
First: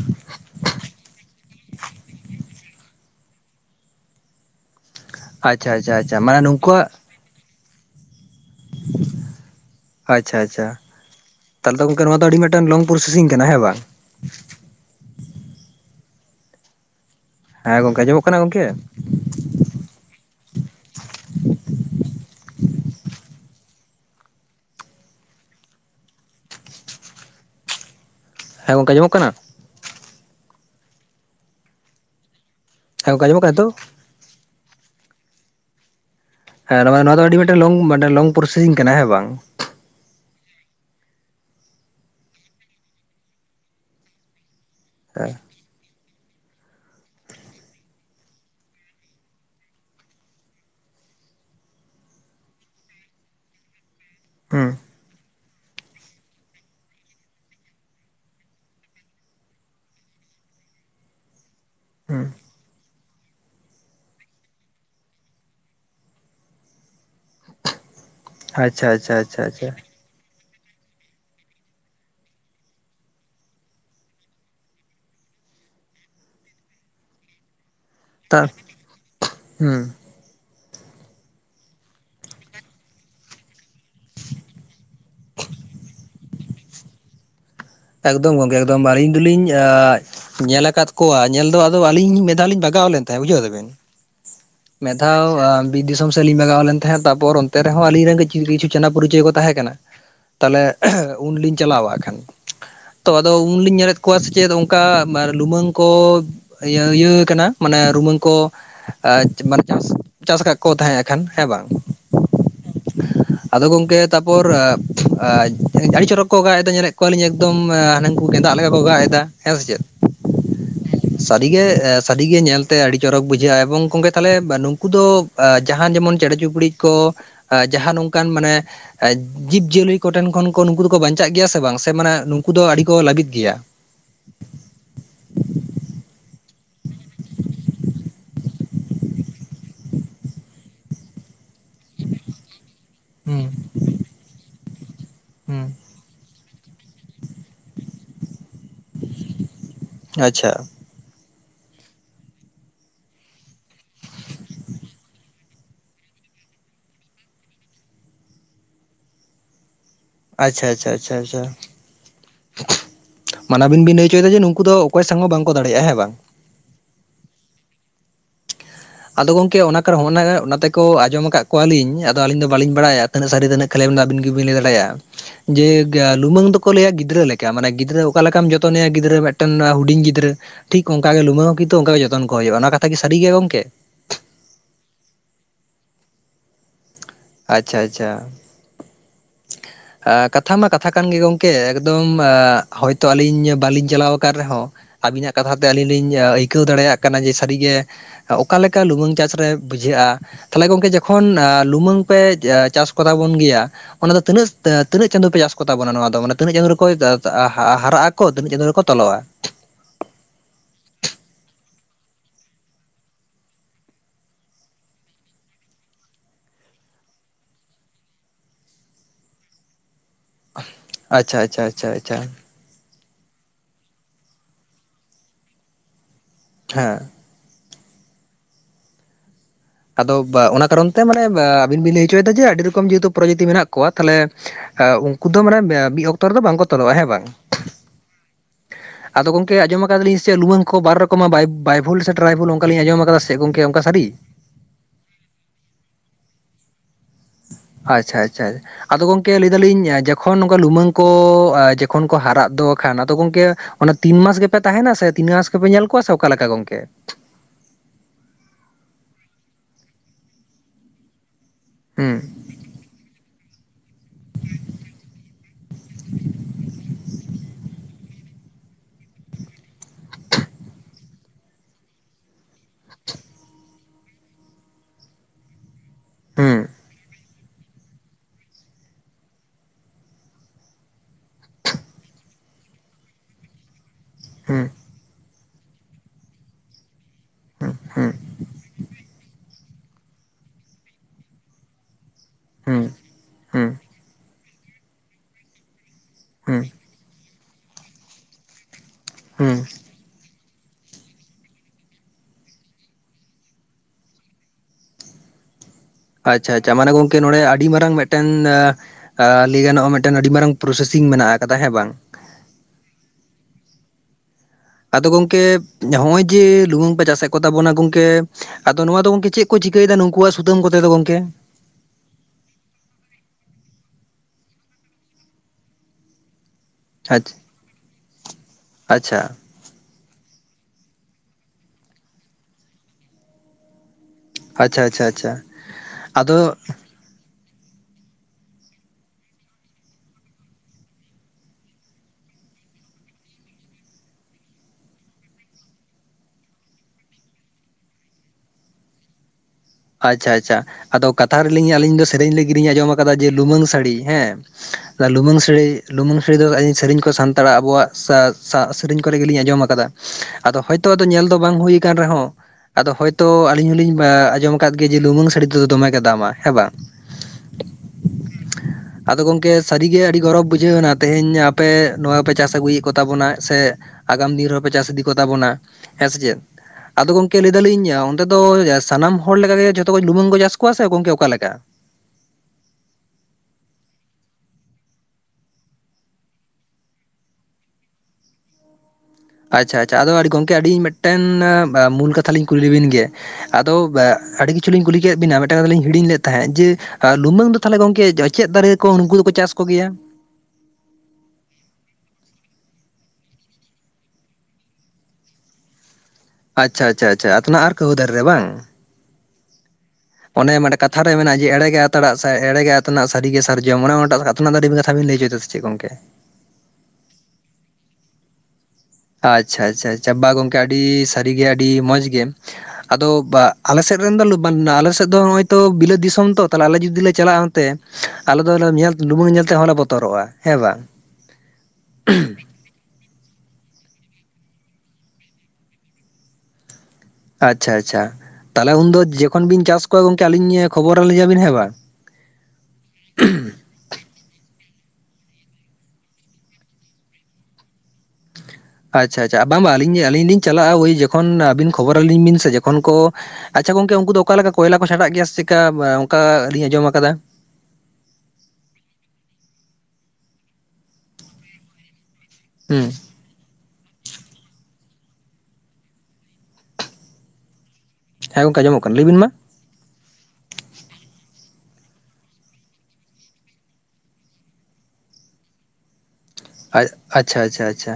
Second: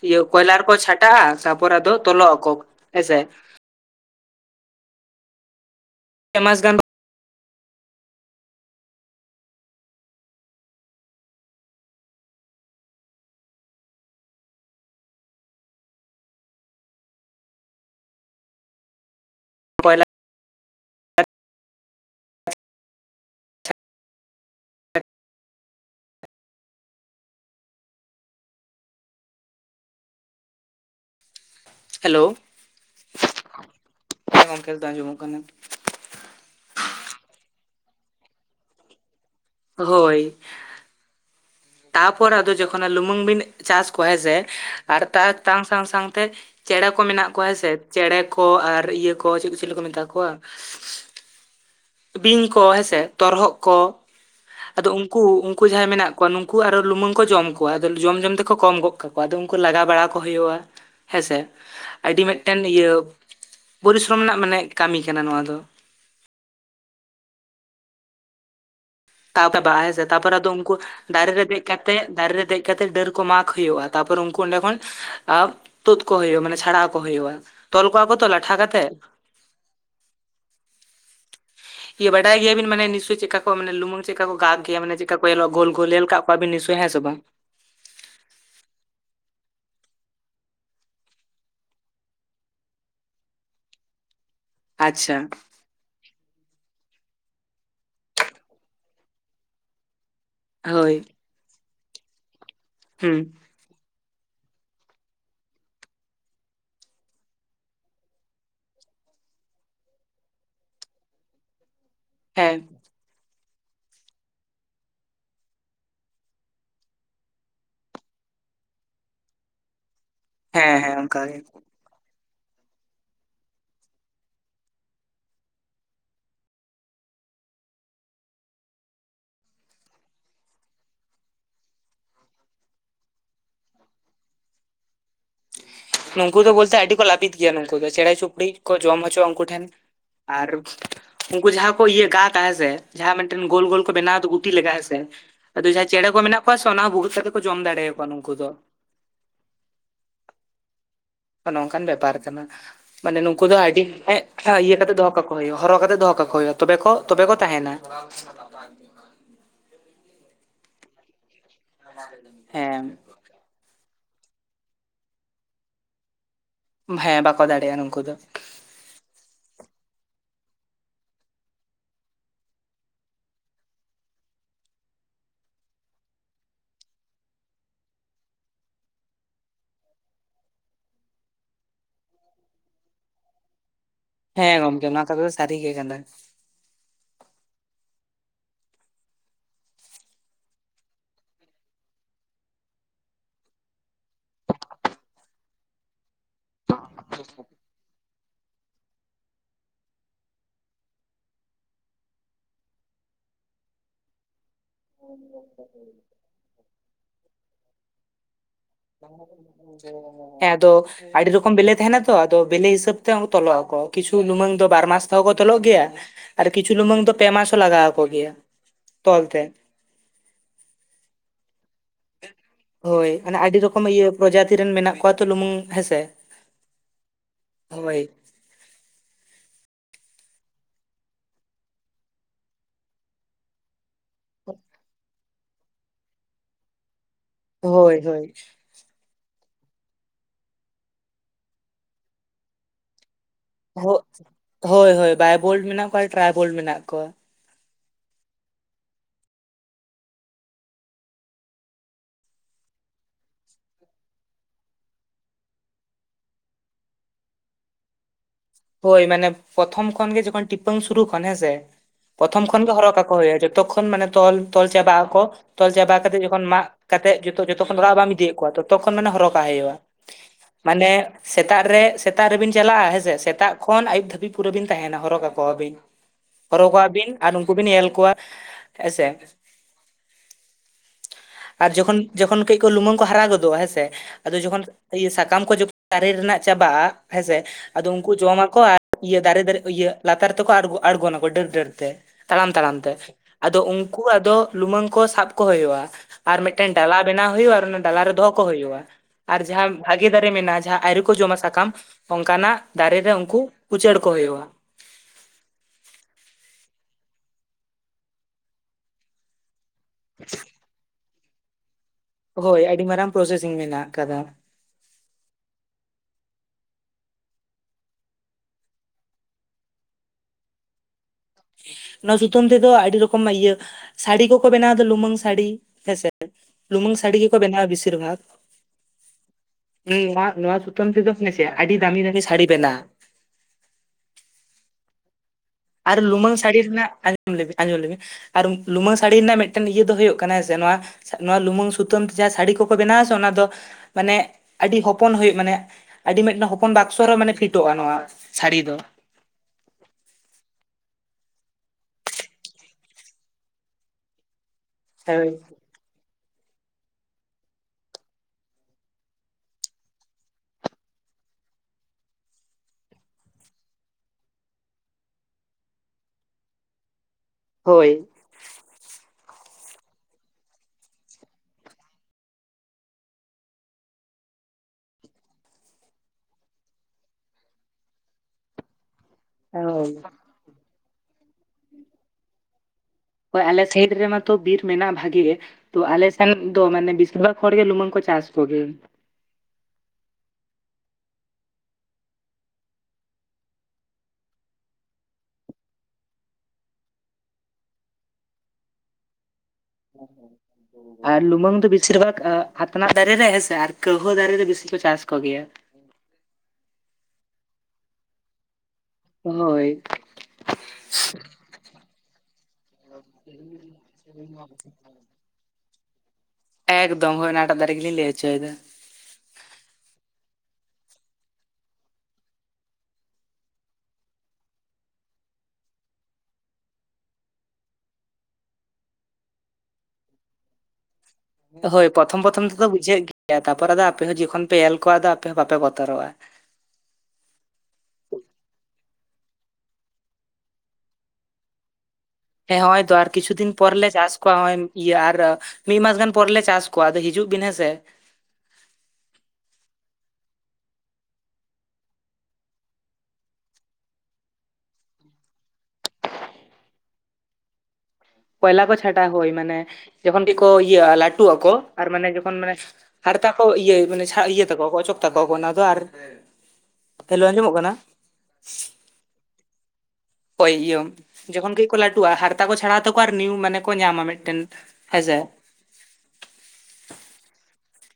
ᱤᱭᱟᱹ ᱠᱚᱭᱞᱟᱨ ᱠᱚ ᱪᱷᱟᱴᱟᱜᱼᱟ ᱛᱟᱯᱚᱨ ᱟᱫᱚ ᱛᱚᱞᱚᱜ ᱟᱠᱚ ᱦᱮᱸᱥᱮ ᱾ ᱟᱪᱪᱷᱟ ᱟᱪᱪᱷᱟ ᱟᱪᱪᱷᱟ ᱯᱮ ᱢᱟᱱᱮ ᱢᱟᱥ ᱜᱟᱱ ᱱᱩᱠᱩᱣᱟᱜ ᱟᱪᱪᱷᱟ ᱟᱪᱪᱷᱟ ᱛᱟᱞᱮ ᱛᱚ ᱱᱚᱣᱟ ᱫᱚ ᱜᱚᱢᱠᱮ ᱱᱚᱣᱟ ᱫᱚ ᱟᱹᱰᱤ ᱢᱤᱫᱴᱟᱝ ᱞᱚᱝ ᱯᱨᱚᱥᱮᱥᱤᱝ ᱠᱟᱱᱟ ᱦᱮᱸ ᱵᱟ ᱦᱮᱸ ᱜᱚᱝᱠᱮ ᱟᱸᱚᱢᱚᱜ ᱠᱟᱱᱟ ᱜᱚᱝᱠᱮ? [unintelligible] ᱦᱮᱸ ᱜᱚᱝᱠᱮ ᱧᱟᱢᱚᱜ ᱠᱟᱱᱟ? ᱦᱮᱞᱳ ᱦᱮᱸ ᱜᱚᱢᱠᱮ ᱟᱸᱡᱚᱢᱚᱜ ᱠᱟᱱᱟ ᱱᱤᱛᱚᱜ? ᱦᱮᱸ ᱜᱚᱝᱠᱮ ᱟᱸᱡᱚᱢᱚᱜ ᱠᱟᱱᱟ᱾ ᱦᱮᱸ ᱱᱚᱣᱟ ᱫᱚ ᱟᱹᱰᱤ ᱢᱤᱫᱴᱮᱱ ᱞᱚᱝ ᱢᱟᱱᱮ ᱞᱚᱝ ᱯᱨᱚᱥᱮᱥᱤᱝ ᱠᱟᱱᱟ ᱦᱮᱸ ᱵᱟᱝ? ᱦᱳᱭ ᱛᱟᱯᱚᱨ ᱟᱫᱚ ᱡᱚᱠᱷᱚᱱ ᱞᱩᱢᱩᱝ ᱵᱤᱱ ᱪᱟᱥ ᱠᱚᱣᱟ ᱦᱮᱸᱥᱮ ᱟᱨ ᱦᱮᱸ ᱛᱟᱨ ᱛᱟᱝ ᱥᱟᱶᱝ ᱥᱟᱶᱝ ᱪᱮᱬᱮ ᱠᱚ ᱢᱮᱱᱟᱜ ᱠᱚᱣᱟ ᱦᱮᱸᱥᱮ ᱪᱮᱬᱮ ᱠᱚ ᱟᱨ ᱤᱭᱟᱹ ᱠᱚ ᱪᱤᱞᱤ ᱪᱤᱞᱤ ᱠᱚ ᱢᱮᱛᱟ ᱠᱚᱣᱟ ᱾ ᱵᱤᱧ ᱠᱚ ᱦᱮᱸᱥᱮ ᱛᱚᱨᱦᱚᱫ ᱠᱚ᱾ ᱦᱩᱸ ᱟᱫᱚ ᱩᱱᱠᱩ ᱩᱱᱠᱩ ᱡᱟᱦᱟᱸᱭ ᱢᱮᱱᱟᱜ ᱠᱚᱣᱟ ᱩᱱᱠᱩ ᱟᱫᱚ ᱞᱩᱢᱟᱹᱝ ᱠᱚ ᱡᱚᱢ ᱠᱚᱣᱟ ᱟᱫᱚ ᱡᱚᱢ ᱡᱚᱢ ᱛᱮᱠᱚ ᱠᱚᱢ ᱜᱚᱫ ᱠᱟᱠᱚᱣᱟ ᱟᱫᱚ ᱩᱱᱠᱩ ᱞᱟᱜᱟ ᱵᱟᱲᱟ ᱠᱚ ᱦᱳᱭᱳᱜᱼᱟ ᱾ ᱦᱮᱸᱥᱮ ᱟᱹᱰᱤ ᱦᱩᱸ ᱢᱮᱴᱮᱱ ᱤᱭᱟᱹ ᱯᱚᱨᱤᱥᱨᱚᱢ ᱨᱮᱱᱟᱜ ᱢᱟᱱᱮ ᱠᱟᱹᱢᱤ ᱠᱟᱱᱟ ᱱᱚᱣᱟ ᱫᱚ᱾ ᱟᱪᱪᱷᱟ ᱟᱪᱪᱷᱟ᱾ ᱟᱪᱪᱷᱟ [inaudible] ᱟᱪᱪᱷᱟ ᱵᱟᱦᱟᱭ ᱥᱮ ᱛᱟᱯᱚᱨ ᱟᱫᱚ ᱩᱱᱠᱩ ᱫᱟᱨᱮ ᱨᱮ ᱫᱮᱡ ᱠᱟᱛᱮ ᱮᱫ ᱫᱟᱨᱮ ᱨᱮ ᱫᱮᱡ ᱠᱟᱛᱮ ᱰᱟᱹᱨ ᱠᱚ ᱢᱟᱜᱽ ᱦᱩᱭᱩᱜᱼᱟ ᱾ ᱛᱟᱨᱯᱚᱨᱮ ᱩᱱᱠᱩ ᱚᱸᱰᱮ ᱠᱷᱚᱱ ᱟᱵ ᱛᱩᱫ ᱠᱚ ᱦᱳᱭᱳᱜᱼᱟ ᱢᱟᱱᱮ ᱪᱷᱟᱲᱟᱣ ᱟᱠᱚ ᱦᱳᱭᱳᱜᱼᱟ ᱾ ᱛᱚᱞ ᱠᱚᱣᱟ ᱠᱚ ᱛᱚ ᱛᱟ ᱞᱟᱴᱷᱟ ᱠᱟᱛᱮ᱾ ᱦᱩᱸ ᱤᱭᱟᱹ ᱵᱟᱰᱟᱭ ᱜᱮᱭᱟ ᱵᱤᱱ, ᱢᱟᱱᱮ ᱱᱤᱥᱳᱭ ᱪᱮᱫᱠᱟ ᱠᱚ ᱢᱟᱱᱮ ᱞᱩᱢᱩᱝ ᱪᱮᱜᱠᱟ ᱠᱚ ᱜᱟᱜ ᱜᱮᱭᱟ ᱢᱟᱱᱮ ᱪᱮᱜᱠᱟ ᱠᱚ ᱮᱞᱚᱜ ᱜᱳᱞ ᱜᱳᱞ ᱱᱮᱞ ᱠᱟᱜ ᱠᱚᱣᱟ ᱵᱤᱱ ᱱᱤᱥᱳᱭ ᱦᱮᱸ ᱥᱮ ᱵᱟᱝ ᱾ ᱮᱠᱫᱚᱢ ᱜᱚᱝᱠᱮ ᱮᱠᱫᱚᱢ ᱟᱹᱞᱤᱧ ᱫᱚᱞᱤᱧ ᱮᱮ ᱧᱮᱞ ᱟᱠᱟᱫ ᱠᱚᱣᱟ ᱧᱮᱞ ᱫᱚ ᱟᱫᱚ ᱟᱹᱞᱤᱧ ᱢᱤᱫ ᱫᱷᱟᱣ ᱞᱤᱧ ᱵᱟᱜᱟᱣ ᱞᱮᱱ ᱛᱟᱦᱮᱸᱫ ᱵᱩᱡᱷᱟᱹᱣ ᱫᱟᱵᱮᱱ᱾ [unintelligible] ᱢᱮᱫᱷᱟᱣ ᱵᱤᱨ ᱫᱤᱥᱚᱢ ᱥᱮᱫ ᱞᱤᱧ ᱵᱟᱜᱟᱣ ᱞᱮᱱ ᱛᱟᱦᱮᱸᱫ, ᱛᱟᱨᱯᱚᱨ ᱚᱱᱛᱮ ᱨᱮᱦᱚᱸ ᱟᱹᱞᱤᱧ ᱨᱮᱱ ᱠᱤᱪᱷᱩ ᱠᱤᱪᱷᱩ ᱪᱮᱱᱟ ᱯᱚᱨᱤᱪᱚᱭ ᱠᱚ ᱛᱟᱦᱮᱸ ᱠᱟᱱᱟ᱾ ᱛᱟᱦᱚᱞᱮ ᱦᱳᱭ ᱩᱱᱞᱤᱧ ᱪᱟᱞᱟᱣᱟ ᱦᱟᱸᱜ ᱠᱷᱟᱱ ᱛᱚ ᱦᱩᱸ ᱟᱫᱚ ᱩᱱᱞᱤᱧ ᱧᱮᱞᱮᱫ ᱠᱚᱣᱟ ᱥᱮ ᱪᱮᱫ ᱚᱱᱠᱟ ᱞᱩᱢᱟᱹᱝ ᱠᱚ, ᱤᱭᱟᱹ ᱤᱭᱟᱹ ᱠᱟᱱᱟ ᱢᱟᱱᱮ ᱨᱩᱢᱟᱹᱱ ᱠᱚ ᱢᱟᱱᱮ ᱪᱟᱥ ᱪᱟᱥ ᱠᱟᱫ ᱠᱚ ᱛᱟᱦᱮᱸᱫ ᱮᱱ ᱠᱷᱟᱱ ᱦᱮᱸ ᱵᱟᱝ᱾ ᱦᱮᱸ ᱟᱫᱚ ᱜᱚᱝᱠᱮ ᱛᱟᱯᱚᱨ ᱟᱹᱰᱤ ᱪᱚᱨᱚᱠ ᱠᱚ ᱧᱮᱞᱮᱫ [unintelligible] ᱠᱚᱣᱟᱞᱤᱧ ᱮᱠᱫᱚᱢ ᱦᱟᱱᱮ ᱜᱮᱸᱫᱟᱜ ᱞᱮᱠᱟ ᱠᱚ ᱜᱟᱜ ᱮᱫᱟ, ᱦᱮᱸ ᱥᱮ ᱪᱮᱫ? ᱦᱮᱸ ᱦᱮᱸ ᱚᱱᱠᱟ ᱜᱮ ᱥᱟᱹᱨᱤᱜᱮ ᱥᱟᱹᱨᱤᱜᱮ ᱧᱮᱞᱛᱮ ᱟᱹᱰᱤ ᱪᱚᱨᱚᱠ ᱵᱩᱡᱷᱟᱹᱜᱼᱟ, ᱮᱵᱚᱝ ᱜᱚᱝᱠᱮ ᱛᱟᱦᱚᱞᱮ ᱱᱩᱱᱠᱩ ᱫᱚ ᱡᱟᱦᱟᱸ ᱡᱮᱢᱚᱱ ᱪᱮᱸᱬᱮ ᱪᱩᱯᱲᱤ ᱠᱚ, ᱡᱟᱦᱟᱸ ᱱᱚᱝᱠᱟᱱ ᱢᱟᱱᱮ ᱡᱤᱵᱽ ᱡᱤᱭᱟᱹᱞᱤ ᱠᱚᱴᱷᱮᱱ ᱠᱷᱚᱱ ᱠᱚ ᱱᱩᱠᱩ ᱫᱚᱠᱚ ᱵᱟᱧᱪᱟᱜ ᱜᱮᱭᱟ ᱥᱮ ᱵᱟᱝ ᱥᱮ? ᱥᱮ ᱢᱟᱱᱮ ᱱᱩᱠᱩ ᱫᱚ ᱟᱹᱰᱤ ᱠᱚ ᱞᱟᱹᱵᱤᱫ ᱜᱮᱭᱟ, ᱱᱩᱠᱩ ᱫᱚ ᱵᱚᱞᱛᱮ ᱟᱹᱰᱤ ᱠᱚ ᱞᱟᱹᱵᱤᱛ ᱜᱮᱭᱟ ᱱᱩᱠᱩ ᱫᱚ ᱪᱮᱬᱮ ᱪᱩᱯᱲᱤ ᱠᱚ ᱡᱚᱢ ᱦᱚᱪᱚᱼᱟ ᱩᱝᱠᱩ ᱴᱷᱮᱱ᱾ ᱟᱨ ᱩᱜᱠᱩ ᱡᱟᱦᱟᱸ ᱠᱚ ᱤᱭᱟᱹ ᱠᱟ ᱛᱟᱦᱮᱸ ᱥᱮ, ᱡᱟᱦᱟᱸ ᱢᱤᱫᱴᱮᱱ ᱦᱩᱸ ᱜᱳᱞ ᱜᱳᱞ ᱠᱚ ᱵᱮᱱᱟᱣ ᱜᱩᱴᱤ ᱞᱮᱠᱟ ᱦᱮᱸᱥᱮ, ᱦᱩᱸ ᱟᱫᱚ ᱪᱮᱸᱬᱮ ᱠᱚ ᱢᱮᱱᱟᱜ ᱠᱚᱣᱟ ᱥᱮ ᱚᱱᱟ ᱦᱚᱸ ᱵᱷᱩᱜᱤ [unintelligible] ᱠᱟᱛᱮᱫ ᱠᱚ ᱡᱚᱢ ᱫᱟᱲᱮᱭ ᱟᱠᱚᱣᱟ ᱱᱩᱠᱩ ᱫᱚ᱾ ᱟᱪᱪᱷᱟ, ᱱᱚᱝᱠᱟᱱ ᱵᱮᱯᱟᱨ ᱠᱟᱱᱟ ᱢᱟᱱᱮ ᱱᱩᱠᱩ ᱫᱚ ᱟᱰᱤ ᱦᱮᱸ ᱤᱭᱟᱹ ᱠᱟᱛᱮ ᱫᱚᱦᱚ ᱠᱟᱠᱚ ᱦᱩᱭᱩᱜᱼᱟ ᱦᱚᱨᱚ ᱠᱟᱛᱮᱜ ᱫᱚᱦᱚ ᱠᱟᱠᱚ ᱦᱩᱭᱩᱜᱼᱟ ᱛᱚᱵᱮ ᱠᱚ ᱛᱚᱵᱮ ᱠᱚ ᱛᱟᱦᱮᱸᱱᱟ᱾ ᱟ [inaudible] ᱟᱪᱪᱷᱟ ᱟᱪᱪᱷᱟ ᱟᱪᱪᱷᱟ ᱟᱪᱪᱷᱟ, ᱦᱮᱸ, ᱢᱟᱱᱮ ᱟᱹᱵᱤᱱ ᱵᱤᱱ ᱞᱟᱹᱭ ᱦᱚᱪᱚᱭᱮᱫᱟ ᱡᱮ ᱱᱩᱠᱩ ᱫᱚ ᱚᱠᱚᱭ ᱥᱟᱝ ᱦᱚᱸ ᱵᱟᱝᱠᱚ ᱫᱟᱲᱮᱭᱟᱜᱼᱟ ᱦᱮᱸ ᱵᱟᱝ᱾ ᱦᱮᱸ ᱵᱟᱠᱚ ᱫᱟᱲᱮᱭᱟᱜᱼᱟ ᱱᱩᱠᱩ ᱫᱚ᱾ ᱟᱫᱚ ᱜᱚᱢᱠᱮ ᱚᱱᱟ ᱠᱟᱨ ᱦᱚᱸᱜ [unintelligible] ᱚᱱᱟ ᱛᱮᱠᱚ ᱟᱸᱡᱚᱢ ᱟᱠᱟᱫ ᱠᱚᱣᱟᱞᱤᱧ ᱟᱫᱚ ᱟᱹᱞᱤᱧ ᱫᱚ ᱵᱟᱹᱞᱤᱧ ᱵᱟᱲᱟᱭᱟ᱾ ᱛᱤᱱᱟᱹᱜ ᱥᱟᱹᱨᱤ ᱛᱤᱱᱟᱹᱜ ᱠᱷᱟᱹᱞᱤ ᱫᱚ [unintelligible] ᱟᱹᱵᱤᱱ ᱜᱮ ᱵᱤᱱ ᱞᱟᱹᱭ ᱫᱟᱲᱮᱭᱟᱜᱼᱟ᱾ ᱡᱮ ᱞᱩᱢᱟᱹᱝ ᱫᱚᱠᱚ ᱞᱟᱹᱭᱟ ᱜᱤᱫᱽᱨᱟᱹ ᱞᱮᱠᱟ ᱢᱟᱱᱮ ᱜᱤᱫᱽᱨᱟᱹ ᱚᱠᱟ ᱞᱮᱠᱟᱢ ᱡᱚᱛᱚᱱᱮᱭᱟ ᱜᱤᱫᱽᱨᱟᱹ ᱢᱤᱫᱴᱮᱱ ᱦᱩᱰᱤᱧ ᱜᱤᱫᱽᱨᱟᱹ ᱴᱷᱤᱠ ᱚᱱᱠᱟ ᱜᱮ ᱞᱩᱢᱟᱹᱝ ᱦᱚᱸᱠᱤᱱᱛᱩ ᱚᱱᱠᱟ ᱜᱮ ᱡᱚᱛᱚᱱ ᱠᱚ ᱦᱩᱭᱩᱜᱼᱟ᱾ ᱚᱱᱟ ᱠᱟᱛᱷᱟ ᱠᱤ ᱥᱟᱹᱨᱤ ᱜᱮ ᱜᱚᱝᱠᱮ? ᱦᱮᱸ ᱜᱚᱝᱠᱮ ᱱᱚᱣᱟ ᱠᱚ ᱫᱚ ᱥᱟᱹᱨᱤ ᱜᱮ ᱠᱟᱱᱟ᱾ ᱟᱪᱪᱷᱟ ᱟᱪᱪᱷᱟ, ᱠᱟᱛᱷᱟ ᱢᱟ ᱠᱟᱛᱷᱟ ᱠᱟᱱ ᱜᱮ ᱜᱚᱝᱠᱮ ᱮᱠᱫᱚᱢ ᱦᱚᱭᱛᱚ ᱟᱞᱤᱧ ᱵᱟᱞᱤᱧ ᱪᱟᱞᱟᱣ ᱟᱠᱟᱱ ᱨᱮᱦᱚᱸ ᱟᱵᱤᱱᱟᱜ ᱠᱟᱛᱷᱟ ᱛᱮ ᱟᱹᱞᱤᱧ ᱞᱤᱧ ᱟᱹᱭᱠᱟᱹᱣ ᱫᱟᱲᱮᱭᱟᱜ ᱠᱟᱱᱟ, ᱡᱮ ᱥᱟᱹᱨᱤᱜᱮ ᱚᱠᱟ ᱞᱮᱠᱟ ᱞᱩᱢᱟᱹᱝ ᱪᱟᱥ ᱨᱮ ᱵᱩᱡᱷᱟᱹᱜᱼᱟ᱾ ᱛᱟᱦᱚᱞᱮ ᱜᱚᱝᱠᱮ ᱡᱚᱠᱷᱚᱱ ᱞᱩᱢᱟᱹᱝ ᱯᱮ ᱪᱟᱥ ᱠᱚᱛᱟ ᱵᱚᱱ ᱜᱮᱭᱟ, ᱚᱱᱟ ᱫᱚ ᱛᱤᱱᱟᱹᱜ ᱛᱤᱱᱟᱹᱜ ᱪᱟᱸᱫᱳ ᱯᱮ ᱪᱟᱥ ᱠᱚᱛᱟ ᱵᱚᱱᱟ ᱱᱚᱣᱟ ᱫᱚ, ᱢᱟᱱᱮ ᱛᱤᱱᱟᱹᱜ ᱪᱟᱸᱫᱳ ᱨᱮᱠᱚ ᱦᱟᱨᱟᱜ ᱟᱠᱚ ᱛᱤᱱᱟᱹᱜ ᱪᱟᱸᱫᱳ ᱨᱮᱠᱚ ᱛᱚᱞᱚᱜᱼᱟ ᱦᱮᱸ ᱫᱚ [inaudible] ᱟᱹᱰᱤ ᱨᱚᱠᱚᱢ ᱵᱮᱞᱮ ᱛᱟᱦᱮᱸᱱᱟ ᱛᱚ, ᱟᱫᱚ ᱵᱮᱞᱮ ᱦᱤᱥᱟᱹᱵ ᱛᱮᱦᱚ ᱛᱚᱞᱚᱜ ᱟᱠᱚ, ᱠᱤᱪᱷᱩ ᱞᱩᱢᱟᱹᱝ ᱫᱚ ᱵᱟᱨ ᱢᱟᱥ ᱛᱮᱦᱚᱸ ᱠᱚ ᱛᱚᱞᱚᱜ ᱜᱮᱭᱟ, ᱟᱨ ᱠᱤᱪᱷᱩ ᱞᱩᱢᱟᱹᱝ ᱫᱚ ᱯᱮ ᱢᱟᱥ ᱦᱚᱸ ᱞᱟᱜᱟᱣ ᱟᱠᱚ ᱜᱮᱭᱟ ᱛᱚᱞ ᱛᱮ᱾ ᱟᱪᱪᱷᱟ ᱟᱪᱪᱷᱟ ᱟᱪᱪᱷᱟ ᱟᱪᱪᱷᱟ, ᱦᱳᱭ ᱚᱱᱟ ᱟᱹᱰᱤ ᱨᱚᱠᱚᱢ ᱤᱭᱟᱹ ᱯᱨᱚᱡᱟᱛᱤ ᱨᱮᱱ ᱢᱮᱱᱟᱜ ᱠᱚᱣᱟ ᱛᱚ ᱞᱩᱢᱟᱹᱝ ᱦᱮᱸᱥᱮ᱾ ᱦᱮᱸ, ᱦᱳᱭ, ᱟᱫᱚ ᱚᱱᱟ ᱠᱟᱨᱚᱱ ᱛᱮ ᱢᱟᱱᱮ ᱟᱹᱵᱤᱱ ᱵᱤᱱ ᱞᱟᱹᱭ ᱦᱚᱪᱚᱭᱮᱫᱟ ᱡᱮ ᱟᱹᱰᱤ ᱨᱚᱠᱚᱢ ᱡᱮᱦᱮᱛᱩ ᱯᱨᱚᱡᱟᱛᱤ ᱢᱮᱱᱟᱜ ᱠᱚᱣᱟ, ᱛᱟᱦᱚᱞᱮ ᱩᱱᱠᱩ ᱫᱚ ᱢᱟᱱᱮ ᱢᱤᱫ ᱚᱠᱛᱚ ᱨᱮᱫᱚ ᱵᱟᱝᱠᱚ ᱛᱚᱞᱚᱜᱼᱟ ᱦᱮᱸ ᱵᱟᱝ᱾ ᱦᱳᱭ ᱦᱳᱭ, ᱟᱫᱚ ᱜᱚᱝᱠᱮ ᱟᱸᱡᱚᱢ ᱠᱟᱫᱟᱹᱞᱤᱧ ᱥᱮᱫ ᱞᱩᱢᱟᱹᱝ ᱠᱚ ᱵᱟᱨ ᱨᱚᱠᱚᱢᱟᱜ ᱵᱟᱭᱵᱷᱳᱞ ᱥᱮ ᱴᱨᱟᱭᱵᱷᱳᱞ ᱚᱱᱠᱟᱞᱤᱧ ᱟᱸᱡᱚᱢ ᱠᱟᱫᱟ, ᱦ [inaudible] ᱦᱳᱭ ᱦᱳᱭ ᱵᱟᱭ ᱵᱳᱞᱴ ᱢᱮᱱᱟᱜ ᱠᱚᱣᱟ ᱴᱨᱟᱭ ᱵᱳᱞᱴ ᱢᱮᱱᱟᱜ ᱠᱚᱣᱟ᱾ ᱟᱪᱪᱷᱟ ᱟᱪᱪᱷᱟ, ᱟᱫᱚ ᱜᱚᱢᱠᱮ ᱞᱟᱹᱭ ᱫᱟᱞᱤᱧ ᱡᱚᱠᱷᱚᱱ ᱱᱚᱝᱠᱟ ᱞᱩᱢᱟᱹᱝ ᱠᱚ ᱡᱚᱠᱷᱚᱱ ᱠᱚ ᱦᱟᱨᱟᱜ ᱫᱚ ᱠᱷᱟᱱ ᱟᱫᱚ ᱜᱚᱢᱠᱮ ᱚᱱᱟ ᱛᱤᱱ ᱢᱟᱥ ᱜᱮᱯᱮ ᱛᱟᱦᱮᱱᱟ ᱥᱮ ᱛᱤᱱ ᱢᱟᱥ ᱜᱮᱯᱮ ᱧᱮᱞ ᱠᱚᱣᱟ ᱥᱮ ᱚᱠᱟ ᱞᱮᱠᱟ ᱜᱚᱝᱠᱮ ᱦᱳᱭ ᱢᱟᱱᱮ ᱯᱨᱚᱛᱷᱚᱢ ᱠᱷᱚᱱ ᱜᱮ ᱡᱚᱠᱷᱚᱱ ᱴᱤᱯᱟᱹᱝ ᱥᱩᱨᱩ ᱠᱷᱚᱱ ᱦᱮᱸᱥᱮ ᱦᱮᱸ ᱯᱨᱚᱛᱷᱚᱢ ᱠᱷᱚᱱ ᱜᱮ ᱦᱚᱨᱚ ᱠᱟᱠᱚ ᱦᱩᱭᱩᱜᱼᱟ ᱡᱚᱛᱚ ᱠᱷᱚᱱ ᱢᱟᱱᱮ ᱛᱚᱞ ᱛᱚᱞ ᱪᱟᱵᱟ ᱟᱠᱚ ᱛᱚᱞ ᱪᱟᱵᱟ ᱠᱟᱛᱮ ᱡᱚᱠᱷᱚᱱ ᱢᱟᱜ ᱠᱟᱛᱮᱫ ᱡᱚᱛᱚᱠᱷᱚᱱ ᱚᱲᱟᱜ ᱵᱟᱢ ᱤᱫᱤᱭᱮᱫ ᱠᱚᱣᱟ ᱛᱚᱛᱚᱠᱷᱚᱱ ᱢᱟᱱᱮ ᱦᱚᱨᱚ ᱠᱟᱜ ᱦᱩᱭᱩᱜᱼᱟ ᱢᱟᱱᱮ ᱥᱮᱛᱟᱜ ᱨᱮ ᱥᱮᱛᱟᱜ ᱨᱮᱵᱤᱱ ᱪᱟᱞᱟᱜᱼᱟ ᱦᱮᱸᱥᱮ ᱥᱮᱛᱟᱜ ᱠᱷᱚᱱ ᱟᱭᱩᱵ ᱫᱷᱟᱹᱵᱤᱡ ᱯᱩᱨᱟᱹ ᱵᱤᱱ ᱛᱟᱦᱮᱱᱟ ᱦᱚᱨᱚᱜ ᱠᱟᱠᱚᱣᱟᱵᱤᱱ ᱦᱩᱸ ᱦᱚᱨᱚᱠᱚᱣᱼᱟᱵᱤᱱ ᱟᱨ ᱩᱱᱠᱩ ᱵᱤᱱ ᱧᱮᱞ ᱠᱚᱣᱟ ᱦᱮᱸᱥᱮ ᱟᱨ ᱡᱚᱠᱷᱚᱱ ᱡᱚᱠᱷᱚᱱ ᱠᱟᱹᱡ ᱠᱚ ᱞᱩᱢᱟᱹᱝ ᱠᱚ ᱦᱟᱨᱟ ᱜᱚᱫᱚᱜᱼᱟ ᱦᱮᱸᱥᱮ ᱟᱫᱚ ᱡᱚᱠᱷᱚᱱ ᱦᱩᱸ ᱥᱟᱠᱟᱢ ᱠᱚ ᱡᱚᱠᱷᱚᱱ ᱫᱟᱨᱮ ᱨᱮᱱᱟᱜ ᱪᱟᱵᱟᱜᱼᱟ ᱦᱮᱸᱥᱮ ᱟᱫᱚ ᱦᱩᱸ ᱩᱱᱠᱩ ᱡᱚᱢᱟᱠᱚ ᱟᱨ ᱤᱭᱟᱹ ᱫᱟᱨᱮ ᱫᱟᱨᱮ ᱤᱭᱟᱹ ᱞᱟᱛᱟᱨ ᱛᱮᱠᱚᱜ ᱟᱬᱜᱚᱱᱟᱠᱚ ᱰᱟᱹᱨ ᱰᱟᱹᱨ ᱛᱮ᱾ ᱛᱟᱲᱟᱢ ᱛᱟᱲᱟᱢ ᱦᱩᱸ ᱛᱮ ᱟᱫᱚ ᱦᱩᱸ ᱩᱱᱠᱩ ᱟᱫᱚ ᱞᱩᱢᱟᱹᱝ ᱠᱚ ᱥᱟᱵ ᱠᱚ ᱦᱩᱭᱩᱜᱼᱟ᱾ ᱟᱨ ᱦᱩᱸ ᱢᱤᱫᱴᱮᱱ ᱰᱟᱞᱟ ᱵᱮᱱᱟᱣ ᱦᱩᱭᱩᱜᱭᱼᱟ ᱟᱨ ᱚᱱᱟ ᱰᱟᱞᱟ ᱨᱮ ᱫᱚᱦᱚ ᱠᱚ ᱦᱩᱭᱩᱜᱼᱟ ᱟᱨ ᱦᱩᱸ ᱡᱟᱦᱟᱸᱼᱼ ᱵᱷᱟᱜᱮ ᱫᱟᱨᱮ ᱢᱮᱱᱟᱜᱼᱟ ᱡᱟᱦᱟᱸ ᱟᱹᱨᱤ ᱠᱚ ᱡᱚᱢᱟ ᱥᱟᱠᱟᱢ ᱚᱱᱠᱟᱱᱟᱜ ᱫᱟᱨᱮ ᱨᱮ ᱩᱱᱠᱩ ᱩᱪᱟᱹᱲ ᱠᱚ ᱦᱩᱭᱩᱜᱼᱟ᱾ ᱟᱪᱪᱷᱟ ᱟᱪᱪᱷᱟ ᱢᱟᱱᱮ ᱜᱚᱝᱠᱮ ᱱᱚᱰᱮ ᱟᱹᱰᱤ ᱢᱟᱨᱟᱝ ᱢᱤᱫᱴᱮᱱᱼᱼ ᱞᱟᱹᱭ ᱜᱟᱱᱚᱜᱼᱟ ᱢᱤᱫᱴᱮᱱ ᱟᱹᱰᱤ ᱢᱟᱨᱟᱝ ᱯᱨᱚᱥᱮᱥᱤᱝ ᱢᱮᱱᱟᱜ ᱟᱠᱟᱫᱟ ᱦᱮᱸ ᱵᱟᱝ? ᱦᱳᱭ ᱟᱹᱰᱤ ᱢᱟᱨᱟᱝ ᱯᱨᱚᱥᱮᱥᱤᱝ ᱢᱮᱱᱟᱜ ᱟᱠᱟᱫᱟ᱾ ᱟᱫᱚ ᱜᱚᱝᱠᱮ ᱱᱚᱜᱼᱚᱭ ᱡᱮ ᱞᱩᱢᱳᱝ ᱯᱮ ᱪᱟᱥᱮᱫ ᱠᱚᱛᱟᱟᱵᱚᱱᱟ ᱜᱚᱝᱠᱮᱼᱼ ᱟᱫᱚ ᱱᱚᱣᱟ ᱫᱚ ᱜᱚᱝᱠᱮ ᱪᱮᱫ ᱠᱚ ᱪᱤᱠᱟᱹᱭᱮᱫᱟ ᱱᱩᱠᱩᱣᱟᱜ ᱥᱩᱛᱟᱹᱢ ᱠᱚᱛᱮ ᱫᱚ ᱜᱚᱝᱠᱮ? ᱱᱚᱣᱟ ᱥᱩᱛᱟᱹᱢ ᱛᱮᱫᱚ ᱟᱹᱰᱤ ᱨᱚᱠᱚᱢ ᱤᱭᱟᱹ ᱥᱟᱹᱲᱤ ᱠᱚᱠᱚ ᱵᱮᱱᱟᱣᱫᱟ ᱞᱩᱢᱟᱹᱝ ᱥᱟᱹᱲᱤ ᱦᱮᱸᱥᱮᱼᱼ ᱞᱩᱢᱩᱝ ᱥᱟᱹᱲᱤ ᱟᱪᱪᱷᱟ ᱜᱮᱠᱚ ᱵᱮᱱᱟᱣᱟ ᱵᱮᱥᱤᱨ ᱵᱷᱟᱜᱽ᱾ ᱟᱪᱪᱷᱟ ᱱᱚᱣᱟ ᱱᱚᱣᱟ ᱥᱩᱛᱟᱢ ᱛᱮᱫᱚ ᱦᱮᱸᱥᱮ ᱟᱹᱰᱤ ᱫᱟᱢᱤ ᱫᱟᱢᱤ ᱥᱟᱹᱲᱤ ᱵᱮᱱᱟᱜᱼᱼ ᱟᱪᱪᱷᱟ ᱟᱪᱷᱟ ᱟᱪᱷᱟ᱾ ᱟᱨ ᱞᱩᱢᱟᱹᱝ ᱥᱟᱹᱲᱤ ᱨᱮᱱᱟᱜ ᱟᱸᱡᱚᱢ ᱞᱮ ᱟᱸᱡᱚᱢ ᱞᱮᱵᱤᱱᱼᱼ ᱟᱨ ᱞᱩᱢᱟᱹᱝ ᱥᱟᱹᱲᱤ ᱨᱮᱱᱟᱜ ᱢᱤᱫᱴᱮᱱ ᱤᱭᱟᱹ ᱫᱚ ᱦᱩᱭᱩᱜ ᱠᱟᱱᱟ ᱥᱮ ᱱᱚᱣᱟᱼᱼ ᱱᱚᱣᱟ ᱞᱩᱢᱟᱹᱝ ᱥᱩᱛᱟᱹᱢ ᱛᱮ ᱡᱟᱦᱟᱸ ᱥᱟᱹᱲᱤ ᱠᱚᱠᱚ ᱵᱮᱱᱟᱣ ᱟᱥᱮ ᱚᱱᱟ ᱫᱚ ᱢᱟᱱᱮ ᱟᱹᱰᱤ ᱦᱚᱯᱚᱱ ᱦᱩᱭᱩᱜ ᱢᱟᱱᱮᱼᱼ ᱟᱹᱰᱤ ᱢᱤᱫᱴᱟᱝ ᱦᱚᱯᱚᱱ ᱵᱟᱠᱥᱚ ᱨᱮ ᱦᱚᱸ ᱢᱟᱱᱮ ᱯᱷᱤᱴᱚᱜᱼᱟ ᱱᱚᱣᱟ ᱥᱟᱹᱲᱤ ᱫᱚ᱾ ᱟᱪᱪᱷᱟ ᱟᱪᱪᱷᱟ᱾ ᱟᱫᱚ ᱠᱟᱛᱷᱟ ᱨᱮᱞᱤᱧ ᱟᱹᱞᱤᱧ ᱫᱚ ᱥᱮᱨᱮᱧ ᱞᱟᱹᱜᱤᱫ ᱞᱤᱧ ᱟᱸᱡᱚᱢ ᱠᱟᱫᱟ ᱡᱮ ᱞᱩᱢᱟᱹᱝ ᱥᱟᱹᱲᱤ ᱦᱮᱸ ᱦᱳᱭ ᱞᱩᱢᱟᱹᱝ ᱥᱟᱹᱲᱤᱼᱼ ᱞᱩᱢᱟᱹᱝ ᱥᱟᱹᱲᱤ ᱫᱚᱞᱤᱧ ᱥᱮᱨᱮᱧ ᱠᱚ ᱥᱟᱱᱛᱟᱲᱟᱜ ᱟᱵᱚᱣᱟᱜ ᱥᱮᱨᱮᱧ ᱠᱚᱨᱮ ᱜᱮᱞᱤᱧ ᱟᱸᱡᱚᱢ ᱟᱠᱟᱫᱟ᱾ ᱟᱫᱚ ᱦᱳᱭᱛᱚ ᱟᱫᱚ ᱧᱮᱞ ᱫᱚ ᱵᱟᱝ ᱦᱩᱠᱟᱱ ᱨᱮᱦᱚᱸ ᱟᱫᱚ ᱦᱳᱭᱛᱳ ᱟᱞᱤᱧ ᱦᱚᱞᱤᱧ ᱟᱸᱡᱚᱢᱟᱼᱼ ᱠᱟᱫ ᱜᱮ ᱡᱮ ᱞᱩᱢᱟᱹᱝ ᱥᱟᱹᱲᱤ ᱛᱮᱫᱚ ᱫᱚᱢᱮ ᱜᱮ ᱫᱟᱢᱟ ᱦᱮᱸ ᱵᱟᱝ? ᱦᱳᱭᱼᱼ ᱟᱫᱚ ᱜᱚᱝᱠᱮ ᱥᱟᱹᱨᱤᱜᱮ ᱟᱹᱰᱤ ᱜᱚᱨᱚᱵᱽ ᱵᱩᱡᱷᱟᱹᱣ ᱮᱱᱟ ᱛᱮᱦᱮᱧ ᱟᱯᱮ ᱱᱚᱣᱟ ᱯᱮ ᱪᱟᱥ ᱟᱹᱜᱩᱭᱮᱫ ᱠᱚᱛᱟᱵᱚᱱᱟ ᱥᱮᱼᱼ ᱟᱜᱟᱢ ᱫᱤᱱ ᱨᱮᱦᱚᱸᱯᱮ ᱪᱟᱥ ᱤᱫᱤ ᱠᱚᱛᱟ ᱵᱚᱱᱟ ᱦᱮᱸ ᱥᱮ ᱪᱮᱫ? ᱟᱫᱚ ᱜᱚᱝᱠᱮ ᱞᱟᱹᱭ ᱫᱟᱞᱤᱧ ᱚᱱᱛᱮ ᱫᱚ ᱥᱟᱱᱟᱢ ᱦᱚᱲ ᱞᱮᱠᱟᱜᱮ ᱡᱷᱚᱛᱚ ᱞᱩᱢᱟᱹᱝ ᱠᱚ ᱪᱟᱥ ᱠᱚᱣᱟ ᱥᱮ ᱜᱚᱝᱠᱮ ᱚᱠᱟ ᱞᱮᱠᱟ? ᱦᱳᱭ ᱟᱞᱮ ᱥᱮᱫ ᱨᱮᱢᱟᱛᱚ ᱵᱤᱨ ᱢᱮᱱᱟᱜᱼᱟ ᱵᱷᱟᱜᱤ ᱜᱮ ᱛᱚ ᱟᱞᱮ ᱥᱮᱱ ᱫᱚ ᱢᱟᱱᱮ ᱵᱮᱥᱤᱨ ᱵᱷᱟᱜ ᱦᱚᱲᱜᱮ ᱞᱩᱢᱟᱹᱝ ᱠᱚ ᱪᱟᱥ ᱠᱚᱜᱮ ᱟᱪᱪᱷᱟ ᱟᱪᱪᱷᱟ ᱟᱫᱚ ᱟᱹᱰᱤ ᱜᱚᱢᱠᱮ ᱟᱹᱰᱤ ᱢᱤᱫᱴᱮᱱ ᱢᱩᱞ ᱠᱟᱛᱷᱟ ᱞᱤᱧ ᱠᱩᱞᱤ ᱞᱮᱵᱤᱱ ᱜᱮ? ᱟᱫᱚ ᱟᱹᱰᱤ ᱠᱤᱪᱷᱩᱞ ᱞᱤᱧ ᱠᱩᱞᱤ ᱠᱮᱫ ᱵᱤᱱᱟ ᱢᱤᱫᱴᱮᱱ ᱠᱟᱛᱷᱟ ᱞᱤᱧ ᱦᱤᱲᱤᱧ ᱞᱮᱫ ᱛᱟᱦᱮᱸᱫ ᱡᱮ? ᱟᱨ ᱞᱩᱢᱟᱹᱝ ᱫᱚ ᱛᱟᱦᱚᱞᱮ ᱜᱚᱝᱠᱮ ᱪᱮᱫ ᱫᱟᱨᱮ ᱠᱚ ᱩᱱᱩᱠᱩ ᱫᱚᱠᱚ ᱪᱟᱥ ᱠᱚᱜᱮᱭᱟ? [inaudible] ᱟᱨ ᱞᱩᱢᱟᱹᱝ ᱫᱚ ᱵᱤᱥᱤᱨ ᱵᱷᱟᱜᱽ ᱟᱛᱱᱟᱜ ᱫᱟᱨᱮ ᱨᱮ ᱦᱮᱸᱥᱮ ᱟᱨ ᱠᱟᱹᱦᱩᱟᱹ ᱫᱟᱨᱮ ᱨᱮ ᱵᱤᱥᱤ ᱠᱚ ᱪᱟᱥ ᱠᱚᱜᱮᱭᱟ᱾ ᱟᱪᱪᱷᱟ ᱟᱪᱪᱷᱟ ᱟᱛᱱᱟᱜ ᱟᱨ ᱠᱟᱹᱣᱦᱟᱹ ᱫᱟᱨᱮ ᱨᱮ ᱵᱟᱝ? ᱦᱳᱭ᱾ ᱚᱱᱮ ᱢᱟᱱᱮ ᱠᱟᱛᱷᱟ ᱨᱮ ᱢᱮᱱᱟᱜᱼᱟ ᱮᱲᱮ ᱜᱮ ᱟᱛᱱᱟᱜ ᱮᱲᱜᱮ ᱟᱛᱱᱟᱜ ᱥᱟᱹᱨᱤᱮ ᱥᱟᱨᱡᱚᱢ ᱚᱱᱮᱚᱱᱴᱟᱜ ᱠᱟᱛᱱᱟᱜ ᱫᱮ ᱠᱟᱛᱷᱟ ᱵᱤᱱ ᱞᱟᱹᱭ ᱪᱚᱭᱮᱫᱟ ᱟᱥᱮᱼᱼ ᱪᱮᱫ ᱜᱚᱝᱠᱮ? ᱮᱠᱫᱚᱢ ᱦᱳᱭ ᱚᱱᱟᱴᱟᱜ ᱫᱟᱨᱮ ᱜᱮᱞᱤᱧ ᱞᱟᱹᱭ ᱦᱚᱪᱚ ᱭᱮᱫᱟ ᱟᱪᱪᱷᱟ ᱟᱪᱪᱷᱟ ᱟᱪᱪᱷᱟ ᱵᱟ ᱜᱚᱝᱠᱮ ᱟᱹᱰᱤ ᱥᱟᱹᱨᱤ ᱜᱮ ᱟᱹᱰᱤ ᱢᱚᱸᱡᱽ ᱜᱮ ᱟᱫᱚ ᱟᱞᱮ ᱥᱮᱫ ᱨᱮᱱ ᱫᱚ ᱟᱞᱮ ᱥᱮᱫ ᱫᱚ ᱱᱚᱜᱼᱚᱭ ᱛᱚ ᱵᱤᱞᱟᱹᱫ ᱫᱤᱥᱚᱢ ᱛᱚ ᱛᱟᱦᱞᱮ ᱟᱞᱮ ᱡᱩᱫᱤ ᱞᱮ ᱪᱟᱞᱟᱜᱼᱟ ᱚᱱᱛᱮᱼᱼ ᱟᱞᱮ ᱫᱚ ᱧᱮᱞ ᱰᱩᱵᱟᱹᱝ ᱧᱮᱞ ᱛᱮᱦᱚᱸᱞᱮ ᱵᱚᱛᱚᱨᱚᱜᱼᱟ ᱦᱮᱸ ᱵᱟᱝ? ᱦᱳᱭ ᱯᱨᱚᱛᱷᱚᱢ ᱯᱨᱚᱛᱷᱚᱢ ᱛᱮᱫᱚ ᱵᱩᱡᱷᱟᱹᱜ ᱜᱮᱭᱟ ᱛᱟᱨᱯᱚᱨ ᱟᱫᱚ ᱟᱯᱮ ᱦᱚᱸ ᱡᱚᱠᱷᱚᱱ ᱯᱮ ᱮᱞ ᱠᱚᱣᱟ ᱟᱫᱚ ᱟᱯᱮ ᱦᱚᱸ ᱵᱟᱯᱮ ᱵᱚᱛᱚᱨᱚᱜᱼᱟ᱾ ᱟᱪᱪᱷᱟ ᱟᱪᱪᱷᱟ ᱛᱟᱦᱚᱞᱮ ᱩᱱᱫᱚ ᱡᱚᱠᱷᱚᱱ ᱵᱤᱱ ᱪᱟᱥ ᱠᱚᱣᱟ ᱜᱚᱝᱠᱮ ᱟᱹᱞᱤᱧ ᱠᱷᱚᱵᱚᱨ ᱟᱹᱞᱤᱧᱟ ᱵᱤᱱ ᱦᱮᱸ ᱵᱟᱝ? ᱦᱮᱸ ᱦᱚᱸᱜᱼᱚᱭ ᱛᱚ ᱟᱨ ᱠᱤᱪᱷᱩ ᱫᱤᱱ ᱯᱚᱨ ᱞᱮ ᱪᱟᱥ ᱠᱚᱣᱟᱜ ᱤᱭᱟᱹ ᱟᱨᱼᱼ ᱢᱤᱫ ᱢᱟᱥ ᱜᱟᱱ ᱯᱚᱨᱮ ᱞᱮ ᱪᱟᱥ ᱠᱚᱣᱟ ᱟᱫᱚ ᱦᱤᱡᱩᱜ ᱵᱤᱱ ᱦᱮᱸᱥᱮ ᱟᱪᱪᱷᱟ ᱟᱪᱪᱷᱟ ᱵᱟᱝ ᱵᱟᱝ ᱟᱹᱞᱤᱧ ᱡᱮ ᱟᱹᱞᱤᱧ ᱞᱤᱧ ᱪᱟᱞᱟᱜᱼᱟ ᱦᱳᱭ ᱡᱚᱠᱷᱚᱱ ᱟᱹᱵᱤᱱ ᱠᱷᱚᱵᱚᱨ ᱟᱹᱞᱤᱧ ᱵᱤᱱ ᱥᱮ ᱡᱚᱠᱷᱚᱱ ᱠᱚ ᱟᱪᱪᱷᱟ ᱜᱚᱝᱠᱮ ᱩᱱᱠᱩ ᱫᱚ ᱚᱠᱟᱞᱮᱠᱟ ᱠᱚᱭᱞᱟ ᱠᱚ ᱪᱷᱟᱰᱟᱜ ᱜᱮᱭᱟ ᱪᱮᱠᱟ ᱚᱱᱠᱟᱞᱤᱧ ᱟᱸᱡᱚᱢ ᱟᱠᱟᱫᱟ᱾ ᱠᱚᱭᱞᱟ ᱠᱚ ᱪᱷᱟᱰᱟ ᱦᱳᱭ ᱢᱟᱱᱮ ᱡᱚᱠᱷᱚᱱ ᱜᱮᱠᱚ ᱤᱭᱟᱹᱜᱼᱟ ᱞᱟᱹᱴᱩᱜ ᱟᱠᱚ ᱟᱨ ᱢᱟᱱᱮ ᱡᱚᱠᱷᱚᱱ ᱢᱟᱱᱮ ᱦᱩᱸ ᱦᱟᱨᱛᱟ ᱠᱚ ᱤᱭᱟᱹ ᱢᱟᱱᱮ ᱪᱷᱟᱲᱟᱣ ᱤᱭᱟᱹ ᱛᱟᱠᱚᱣᱟ ᱠᱚ ᱚᱪᱚᱠ ᱛᱟᱠᱚᱣᱟ ᱠᱚ ᱚᱱᱟ ᱫᱚ ᱟᱨ ᱦᱮᱞᱳ ᱟᱸᱡᱚᱢᱚᱜ ᱠᱟᱱᱟ᱾ ᱦᱮᱸ ᱜᱚᱝᱠᱮ ᱟᱡᱚᱢᱚᱜ ᱠᱟᱱᱟ ᱞᱟᱹᱭᱵᱤᱱ ᱢᱟ ᱦᱳᱭ ᱤᱭᱟᱹ ᱡᱚᱠᱷᱚᱱ ᱜᱮᱠᱚ ᱞᱟᱹᱴᱩᱜᱼᱟ ᱦᱟᱨᱛᱟ ᱠᱚ ᱪᱷᱟᱲᱟ ᱛᱟᱠᱚ ᱟᱨ ᱱᱤᱭᱩ ᱢᱟᱱᱮ ᱠᱚ ᱧᱟᱢᱟ ᱢᱤᱫᱴᱮᱱ ᱦᱮᱸᱥᱮ ᱟᱪᱪᱷᱟ ᱟᱪᱪᱷᱟ ᱟᱪᱪᱷᱟ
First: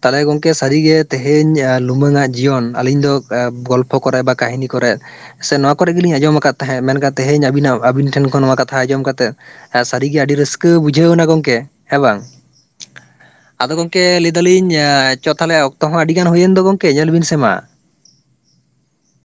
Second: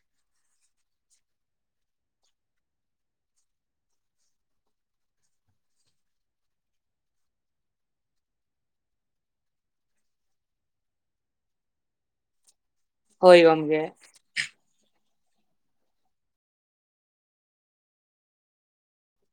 ᱛᱟᱦᱚᱞᱮ ᱜᱚᱝᱠᱮ ᱥᱟᱹᱨᱤᱜᱮ ᱛᱮᱦᱮᱧ ᱞᱩᱢᱟᱹᱝ ᱟᱜ ᱡᱤᱭᱚᱱ ᱟᱞᱤᱧ ᱫᱚ ᱜᱚᱞᱯᱚ ᱠᱚᱨᱮ ᱵᱟ ᱠᱟᱹᱦᱱᱤ ᱠᱚ ᱠᱚᱨᱮᱫ ᱥᱮ ᱱᱚᱣᱟ ᱠᱚᱨᱮ ᱜᱮᱞᱤᱧ ᱟᱸᱡᱚᱢ ᱟᱠᱟᱫ ᱛᱟᱦᱮᱸᱫ ᱢᱮᱱᱠᱷᱟᱱ ᱛᱮᱦᱤᱧ ᱟᱵᱤᱱᱟ ᱟᱵᱤᱱ ᱴᱷᱮᱱ ᱠᱷᱚᱱ ᱱᱚᱣᱟ ᱠᱟᱛᱷᱟ ᱟᱸᱡᱚᱢ ᱠᱟᱛᱮᱫ ᱦᱮᱸ ᱥᱟᱹᱨᱤ ᱜᱮ ᱟᱹᱰᱤ ᱨᱟᱹᱥᱠᱟᱹ ᱵᱩᱡᱷᱟᱹᱣ ᱮᱱᱟ ᱜᱚᱝᱠᱮ ᱦᱮᱸ ᱵᱟᱝ ᱦᱳᱭ ᱟᱫᱚ ᱜᱚᱢᱠᱮ ᱜᱚᱝᱠᱮ ᱞᱟᱹᱭ ᱫᱟᱞᱤᱧ ᱪᱚ ᱛᱟᱦᱞᱮ ᱚᱠᱛᱚ ᱦᱚᱸ ᱟᱹᱰᱤ ᱜᱟᱱ ᱦᱩᱭᱮᱱ ᱫᱚ ᱜᱚᱝᱠᱮ ᱧᱮᱞ ᱵᱤᱱ ᱥᱮ ᱢᱟ